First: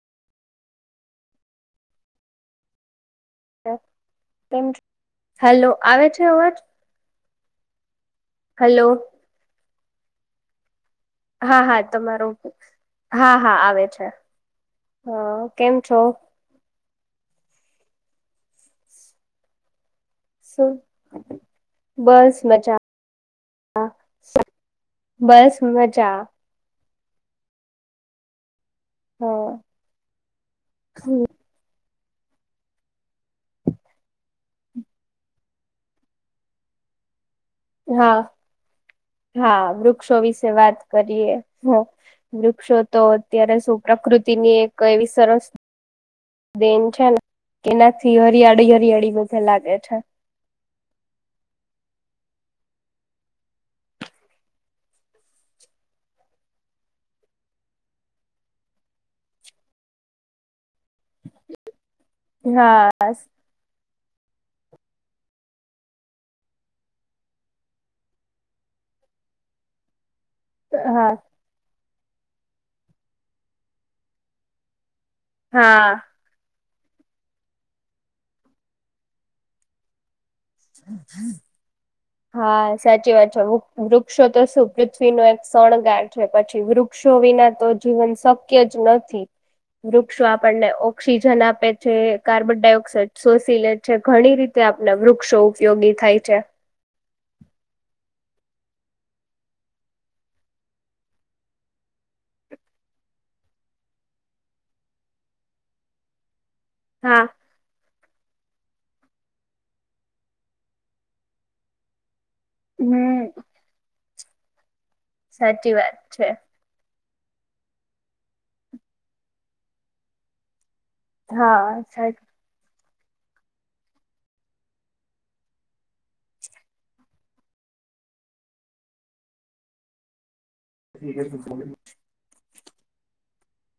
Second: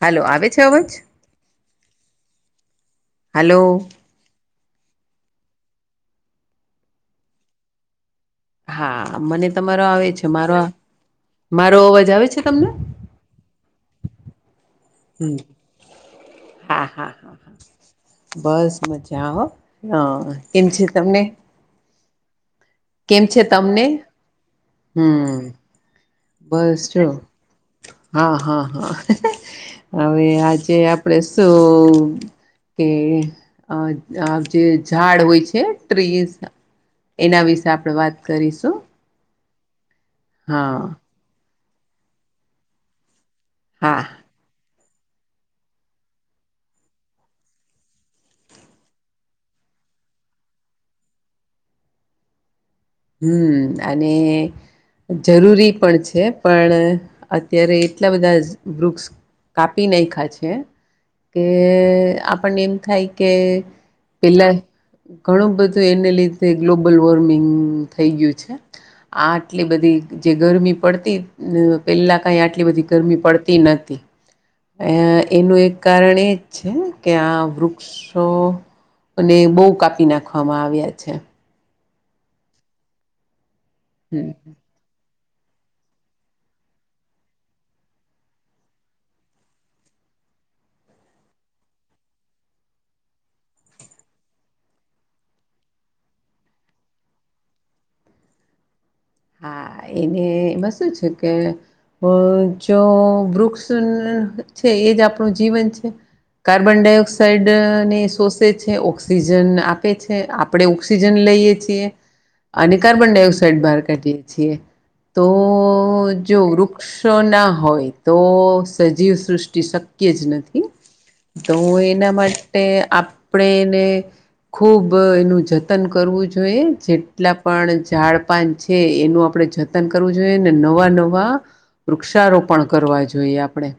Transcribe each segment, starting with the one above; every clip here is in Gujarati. હાલો આવે છે અવાજ? હાલો. હેલો આવે છે અવાજ? હલો હા મને તમારો આવે છે મારો? હા હા મારો અવાજ આવે તમારું છે તમને હા હા આવે છે. હમ હા કેમ છો? હા હા હા બસ મજા આવ હ. કેમ શું છે તમને? બસ મજા. કેમ છે, તમને હમ. બસ મજા બસ, ચ હા, હા હ હ હવે, આજે આપડે શું કે જે ઝાડ હોય છે, ટ્રીઝ એના વિશે આપણે વાત, હા કરીશું હા, વૃક્ષો વિશે વાત હા કરીએ, વૃક્ષો તો અત્યારે, શું હા પ્રકૃતિની એક એવી સરસ દેન છે, ને એનાથી હરિયાળી, હરિયાળી બધે લાગે છે. હમ, અને જરૂરી પણ છે, પણ અત્યારે એટલા બધા વૃક્ષ કાપી નાખા છે, કે આપણને એમ થાય હા કે પેલા ઘણું, બધું એને લીધે ગ્લોબલ વોર્મિંગ થઈ ગયું છે, આ આટલી બધી જે ગરમી હા પડતી. પહેલા કાઈ આટલી બધી, ગરમી પડતી નથી. એનું, એક હા કારણે છે, કે આ વૃક્ષોને, બહ કાપી નાખે ઓખવામાં આવ્યા છે. હા, સાચી વાત છેૃ. હમ વૃક્ષો તો શું નો એક શણગાર છે, પછી વૃક્ષો વિના તો જીવન શક્ય જ, નથી. વૃક્ષો આપણને ઓક્સિજન આપે છે, કાર્બન ડાયોક્સાઇડ સોસિલેટ છે, ઘણી રીતે આપને વૃક્ષો ઉપયોગી થાય છે. હા, એને એમાં શું છે, કે જો વૃક્ષ છે, એજ આપણું જીવન છે. કાર્બન હા ડાયોક્સાઇડ ને સોસ્ ઓક્સિજન આપે છે, આપણે ઓક્સિજન લઈએ છીએ. અને કાર્બન હમ ડાયોક્સાઇ, ડ બહાર કાઢીએ છીએ, તો સાચી વાત છે જો વૃક્ષ શ ના હોય, તો સજીવ સૃષ્ટિ શક્ય જ નથી. જો, હા એના સાચ- માટે આપણેને ખુબ એનું જતન કરવું જોઈએ, જેટલા પણ ઝાડપન છે. એનું આપડણે જતન કરવું જોઈએ, ને નવા નવા વૃક્ષારોપણ પણ કરવા જોઈએ, આપણે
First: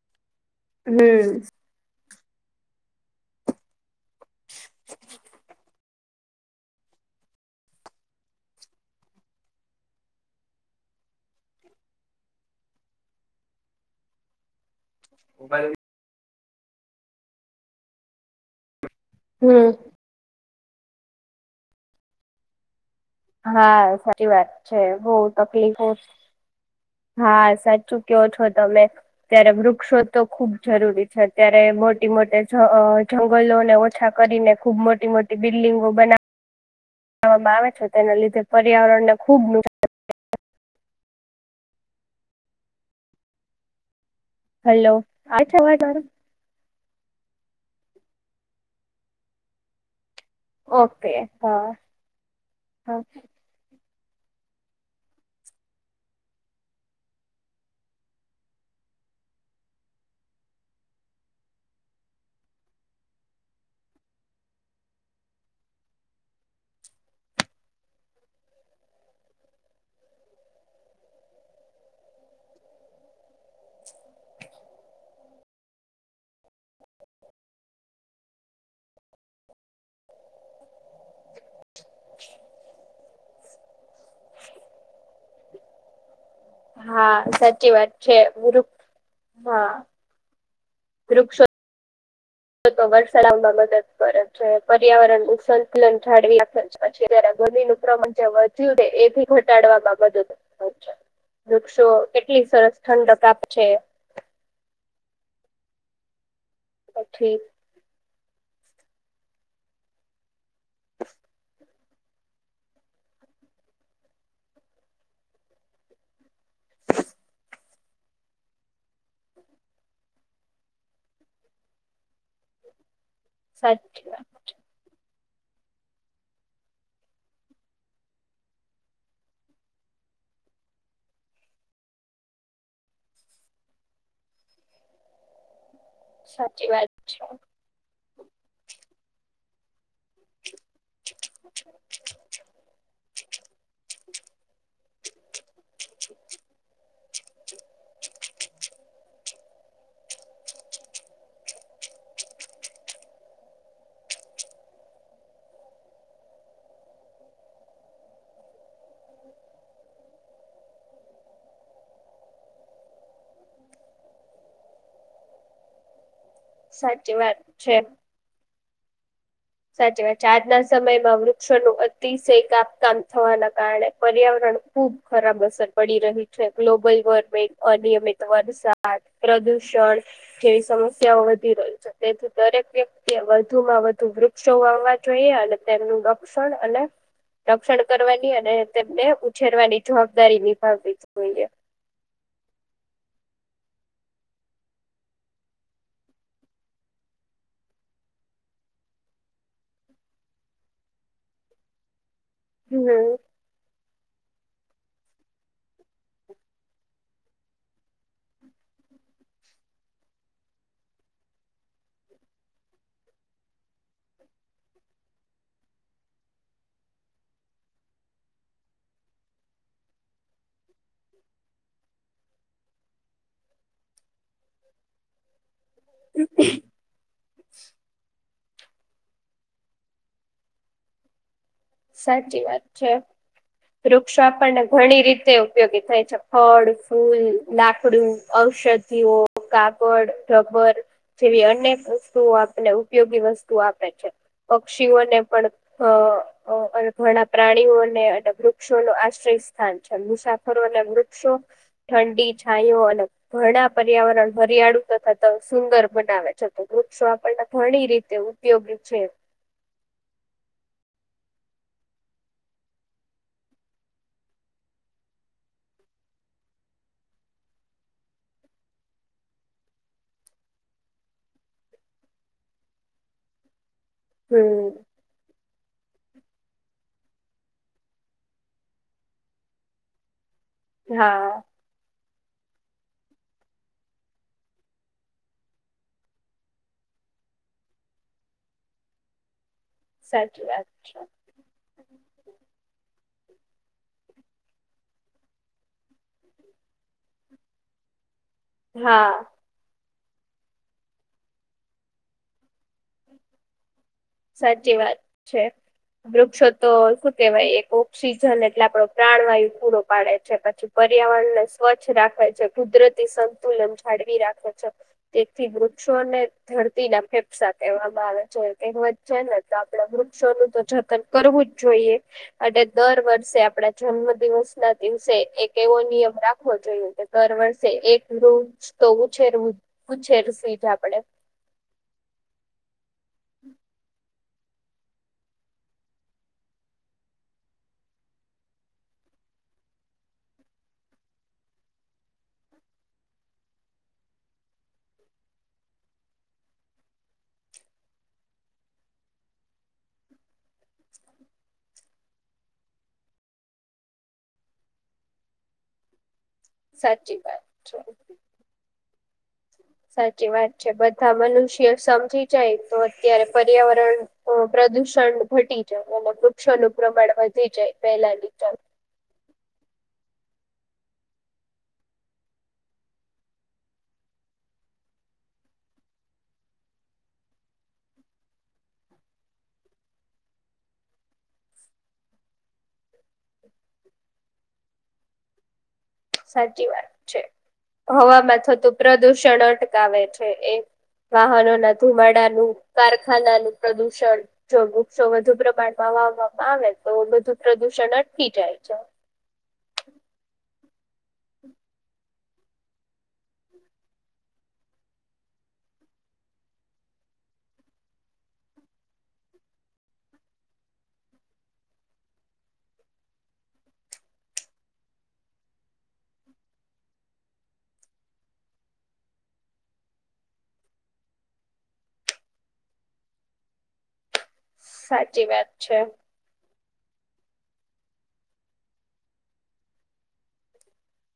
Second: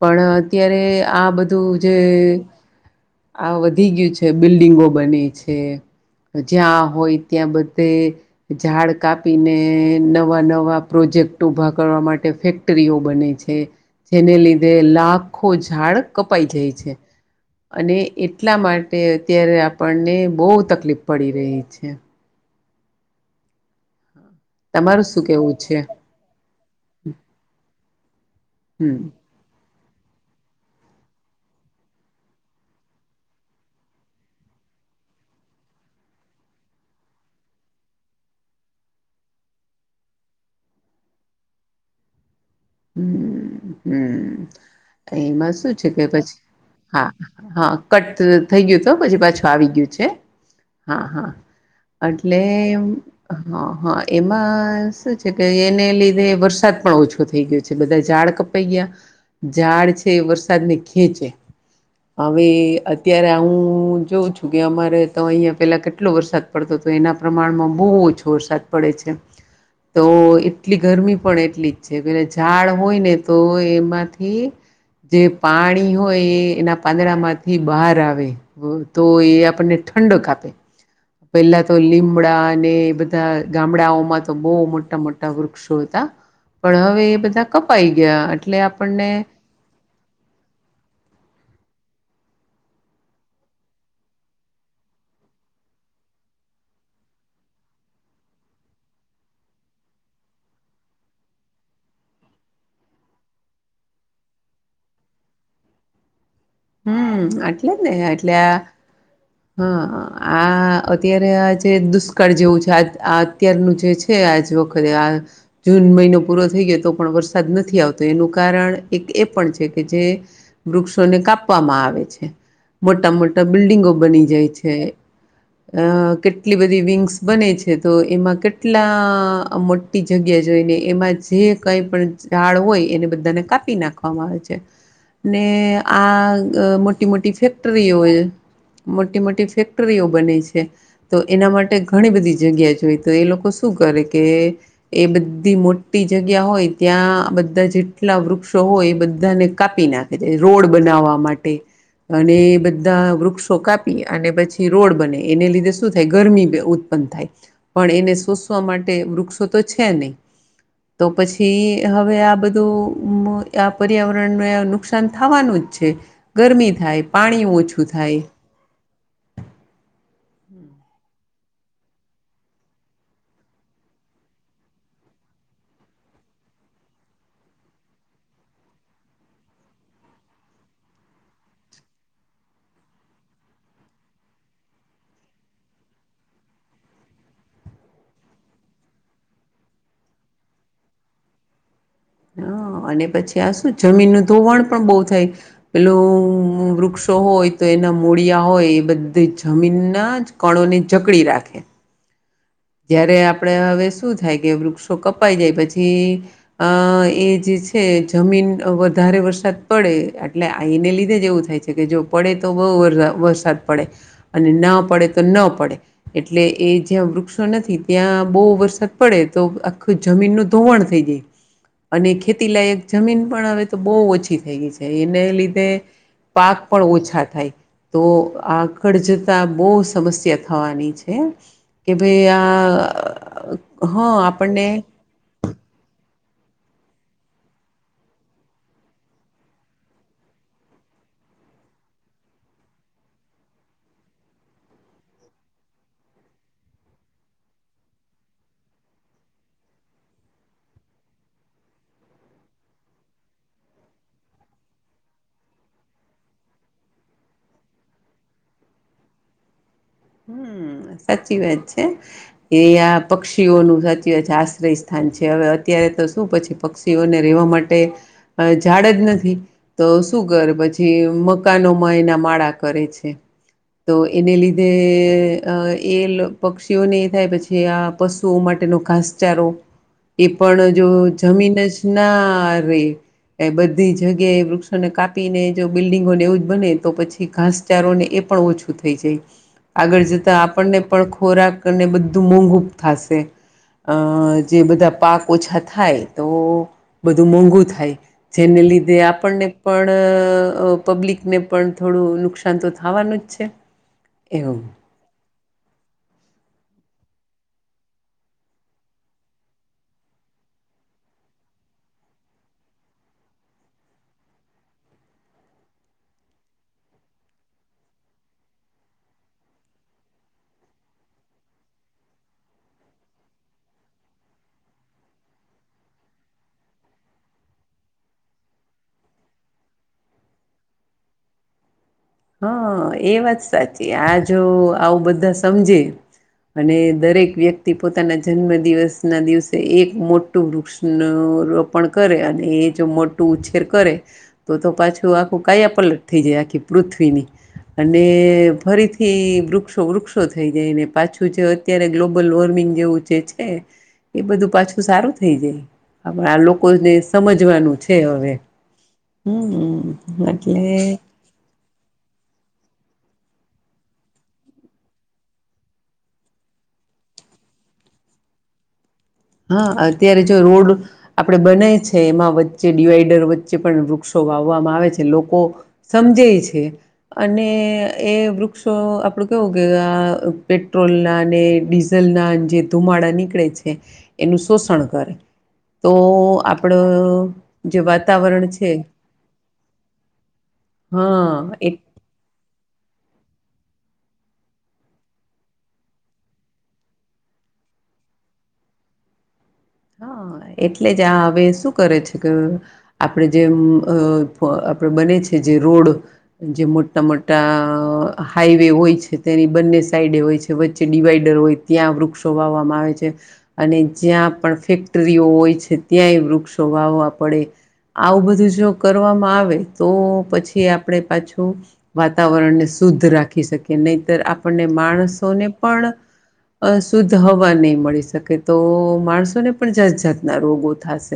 પણ અત્યારે આ હમ બધું જે આ વધી ગયું છે, બિલ્ડિંગો બને છે. જ્યાં હોય, ત્યાં બધે ઝાડ કાપીને નવા નવા પ્રોજ પ્રોજેક્ટ ઉઊભા, કરવા માટે ફેક્ટરીઓ બને છે, જેને લીધે લાખો ઝાડ કપાઈ જાય છે, અને એટલા માટે અત્યારે હમ આપણને, બહ તકલીફ પડી રહી છે. હા, સાચી વાત છે, તમારું બઉ શું કેવું છે? તકલીફો હા સાચું કયો છો, તમે હમ ત્યારે વૃ વૃક્ષો તો ખૂબ જરૂરી છે, અત્યારે મોટી મોટી જંગલોને ઓછા કરીને ખૂબ મોટી મોટી બિલ્ડિંગો બના વામાં આવે છે, તેના લીધે પર્યાવરણ ને ખુબ નુકસાન હમ, હમ નુકસાન હલો આવે એમાં શું અવાજ છે, મારો કે પછી. હા, હા કટ થઈ, ગયું તો પછી પાછું આવી ગયું છે. હા, હા એટલે હા, હા એમાં શું છે, કે એને લીધે વરસાદ પણ ઓછો થઈ ગયો છે. બધા ઝાડ કપાઈ ગયા ઝાડ છે, વરસાદ ને ખેંચે હવે અત્યારે હું, જોઉ છું, કે અમારે તો અહિયાં પેલા કેટલો વરસાદ પડતો તો એના પ્રમાણમાં બહુ, ઓછો વરસાદ પડે છે. તો એટલી ગરમી પણ એટલી જ છે. કદેજ ઝાડ હોય ને તો એમાંથી જે પાણી હોય એ એના પાંદડામાંથી બહાર આવે વો તો એ આપણને ઠંડો કાપે. પેલા તો લીમડા ને બધ ધા ગામડાઓમાં તો બહુ મોટા મોટા વૃક્ષો હતા પણ હવે હા એ બધા સાચી કપાઈ વાત છે ગયા એટલે વૃક આપણને હા વૃક્ષો તો વરસાલાવામાં મદદ કરે છે. પર્યાવરણ નું સંતુલન જાળવી રાખે છે છી [inaudible] ગરમી નું પ્રમણ જે વધ્યું છે એબી ઘટાડવામાં બધું [inaudible] વૃક્ષો કેટલી સરસ ઠંડક આપ છે. હમ્મ પછી આટલે ને એટલે આ હા આ અત્યારે આજ તે દુષ્કાળ જેવું છે. આજ અત્યારનું જે છે આજ વખતે આ જૂન મહિનો પૂરો થઈ યે તો પણ વરસાદ નથી આવતો એનું કારણ એક એ પણ છે કે જે વૃક્ષોને કાપવા માં આવે છે. મોટા મોટા બિલ્ડિંગો સાચી વાત બની અહ કેટલી બધી વિંગ્સ બને છે તો એમાં કેટલા મોટી જગ ગ્યા જોઈ ને એમાં જે કઈ પણ ઝાડ હોય એને બધાને કાપી નાખવામાં આવે છે. ને આ સાચી અહ વાત મોટી છે મોટી ફેક્ટરીઓએ મોટી મોટી ફેક ટ્રીઓ બને છે, તો એના માટે ઘણી બધી જગ્યા જોઈ તો એ લોકો શું કરે કે એ બ ધી મોટી જગ્યા હોય ત્યાં બધા જેટલા વૃક્ષો હોય એ બધાને કાપી નાખે તે રોડ બનાવવા માટે અને બધા વૃક્ષ ઓ કાપી અને પછી રોડ બને એને લીધે શું થાય ગરમી ઉત્પન્ન થાય પણ એને શુશ વા માટે વૃક્ષો તો છે નહી તો પછી હવે આ બધું અમ્મ આ પર્યાવરણનું નુકસાન થાવાનું છે. ગરમી થાય, સાચી વાત પાણી છે ઓછું થાય સાચી વાત છે. આજના સમયમાં વૃક્ષોનું અતિશય કાપકામ થવાના કારણે પર્યાવરણ પણ ખૂબ ખરાબ અસર પડી રહી છે ગ્લોબલ વોર્મિંગ અનિયમિત વરસાદ પ્રદ ષણ જેવી સમસ્યાઓ વધી રહ્યું છે તેથી દરેક વ્યક્તિ વધુમાં વધુ વૃ ક્ષો વાવવા જોઈએ અને તેમનું રક્ષણ અને રક્ષણ કરવાની અને તેમને ઉછેરવાની જવાબદારી નિભાવવી જોઈએ. હા અને પછી આ શું જમીનનું તો વણ પણ બહુ થાય પેલું વૃક્ષો હોય તો એના મૂળિયા હોય એ બધી જમીનના જ કણોને જકડી રાખે હમ જયારે આપડે હવે શું થાય કે વૃક્ષો કપાઈ જાય પછી અહ એ જે છે જમીન વધારે વરસાદ પડે આટલે આ એને લીધે જ એવું થાય છે કે જો પડે તો બહુ વર-વરસાદ પડે અને ના પડે તો ન પડે એટલે એ જ્યાં વૃક્ષ ક્ષો નથી ત્યાં બહુ વરસાદ પડે તો આખું જમીન નું ધોવાણ થઈ દઈ અને ખેતી લયક જમીન પણ હવે તો બહુ ઓછ છી થઈ ગઈ છે. એને લીધે પાક પણ ઓછા થાય તો આ કળ જતા બહુ સમસ્યા થવાની છે. કે ભાઈ સાચી વાત છે. આ હા વૃક્ષા આપણને ઘણી રીતે ઉપયોગી થાય છ ફળ, ફૂલ, લાકડું, ઔષધિઓ, કાગડ, રબર જેવી અનેક વસ્તુઓ આપને ઉપયોગી વસ્તુઓ આપે છે. પક્ષીઓને પણ હ અહ અને ઘણા પ્રાણીઓને અને વૃક્ષો નો આશ્રય સ્થાન છે મુસાફરો અને વૃક્ષો ઠંડી છાયયો અને ઘણા પર્યાવરણ હરિયાળુ તથા ત સુંદર બનાવે છે. તો તો વૃક્ષો આપણને ઘણી રીતે ઉપયોગી છે. હમ્મ. હા સાચી વાત છે એ આ પક્ષીઓનું સાચી વાત છે આશ્રય સ્થાન છે. હવે અત્યાર ત્યારે તો શું પછી પક્ષીઓને રહેવા માટે અ ઝાડ જ નથી તો શું કરે પછી મકાનોમાં એના માળા કરે છે [inaudible] તો એને લીધે હમ અ એ પક્ષીઓને એ થાય પછી આ પશુઓ માટેનો ઘાસચારો એ પણ જો હા જમીન જ નારે એ બધી જગ્યાએ વૃક્ષોને કાપીને જો બિલ્ડિંગો ને એવું જ બને તો પછી ઘાસચારો ને ઓછું થઈ જાય આગળ જતા સાચી વાત આપણને છે પણ ખોરાક અને બધું મોઘ થાય પાસે અ જે બધા પાક ઓછા થાય તો બધું મોંઘું થાય જેને લીધે હા આપણને પણ પબ્લિકને પણ થોડું નુકસાન તો થવાનું જ છે એવું સાચી વાત છે વૃક્ષો તો શું કેવાય એક ઓક્સિજન એટલે આપણો પ્રાણવાયુ પૂરો પાડે છે પછી પર્યાવરણને સ્વચછ રાખે છે કુદરતી સંતુલન જાળવી રાખે છે તેથી વૃક્ષ ને ધરતી ના ફેફસા કહેવામાં આવે છે કેવત છે ને તો આપડે વૃક્ષો નું તો જતન કરવું જ જોઈએ દર વર્ષે આપડા જન્મ દિવસ ના દિવસે એક એવો નિયમ રાખવો જોઈએ કે દર વર્ષે એક વૃક્ષ તો ઉછેર ઉછેર સેજ આપડે હા એ વાત સાચી આ જો આવું બધા સમજે અને દરેક વ્યક્તિ પોતાના જન્મ દિવસ ના દિવસે એક મોટું વૃક્ષનું રોપણ કરે અને એ જો મોટું ઉછેર કરે તો તો પાછું આખું કાયા પલટ થઈ જાય આખી પૃથ્વીની અને ફરીથી વૃક્ષો વૃક્ષોથી થઈ જાય ને પાછું જે અત્યારે ગ્લોબ લ વોર્મિંગ જેચે છે એ બધું પાછું સારું થઈ જાય આપણા લોકોને સાચી વાત સમજવાનું છે હવે હમ સાચી વાત છે એટલે બધા મનુષ્ય સમજી જાય તો અત્યારે પર્યાવરણ પ્રદુષણ ઘટી જાય અને વૃક્ષોનું પ્રમાણે વધી જાય પેલા ની ચાલ હા અત્યારે જો રોડ આપડે બનાય છે એમાં વચ્ચે ડિવાઈડર વચ્ચે પણ વૃક્ષો વાવવામાં આવે છે લોકો સમજે છે અને એ વૃક્ષો આપ આપડ કેવ કે આ પેટ્રોલ ના અને ડીઝલ ના જે ધુમાડા નીકળે છે પ્રદુષણ કરે તો સાચી આપડો વાત છે જે હવામાં વાતાવરણ થતું છે પ્રદુષણ અટકાવે છે એ હા વાહનો એ ના ધુંમાડાનું કારખાના નું પ્રદુષણ જો વૃક્ષો વધુ પ્રમાણમાં વાવવામાં આવે તો બધું પ્રદુષણ અટકી જાય છે હા એટલે જ આ હવે શું કરે છે કે આપણે જેમ આપડે બને છે જે રોડ જે મોટા મોટા હાઈવે હોય છે તેની બંને સાઈડે હોય વચ્ચે ડિવાઈડર હોય ત્યાં વૃક્ષો વાવવામાં આવે છે અને જ્યાં પણ ફેક્ટરીઓ હોય છે ત્યાંય વૃક્ષો વાહવા પડે આવું બધું જો કરવામાં આવે તો પછી આપણેે પાછું વાતાવરણને શુદ્ધ રાખી શકી નહીતર આપણને સાચી વાત માણસોને છે પણ અ શુદ્ધ હવા નહી મળી શકે તો માણસોને પણ જાત જાાતના રોગો થશે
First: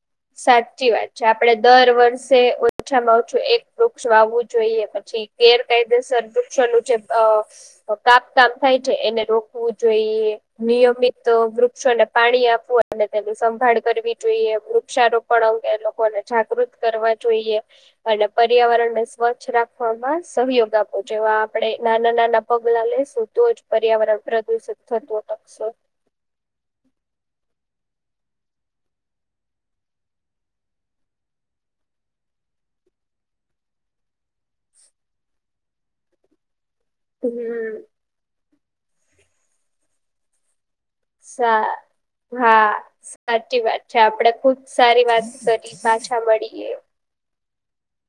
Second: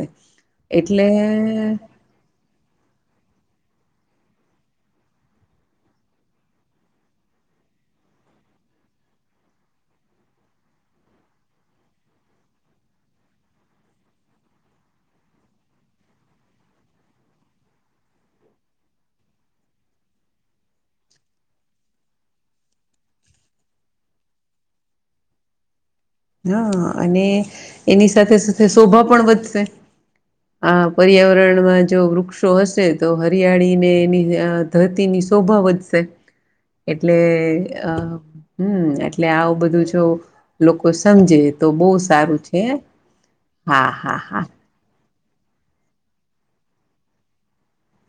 સાચી વાત છે આપડે દર વર્ષે ઓછામાં એક વૃક્ષ વાવું જોઈએ પછી ગેરકાયદેસર વૃક્ષોનું જે કાપ કામ થાય છે એને રોકવું જોઈએ નિયમિત વૃક્ષોને પાણી આપવું અને સંભાળ કરવી જોઈએ વૃક્ષારોપણ અંગે લોકોને જાગૃત કરવા જોઈએ અને પર્યાવરણને સ્વચ્છ રાખવા સહયોગ આપો જેવા આપણેે નાના નાના પગલા લેસુું તો જ પર્યાવરણ પ્રદુષણ [unintelligible] હા, અને એની સાથે, સાથે શોભા પણ વધશે આ પર્યાવરણમાં જો વૃક્ષો, હશે તો હરિયાળીને એની ધરતીની શોભા વધશે. એટલે હમ અ હમ, એટલે આવું બધું જો લોકો સમજે સા તો બહુ સારું હા છે સાચી વાત હા છે, હા આપડે હા ખુબ સારી વાત કરી, પાછા મળીએ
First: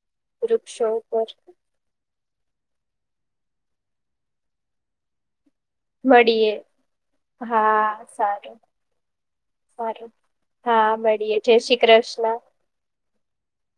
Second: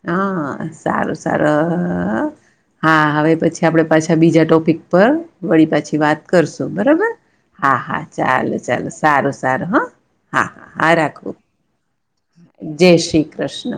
હા, વૃક્ષો સારું, ઉપર સારું હા, હવે પછી આપડે પાછા બીજા ટોપિક પર વળી પાછી, વાત મળીએ કરશું બરાબર હા, હા ચલેો, ચાલો સારું સારું હા હા, મળીએે જય શ્રી કૃષ્ણ. જય શ્રી કૃષ્ણ.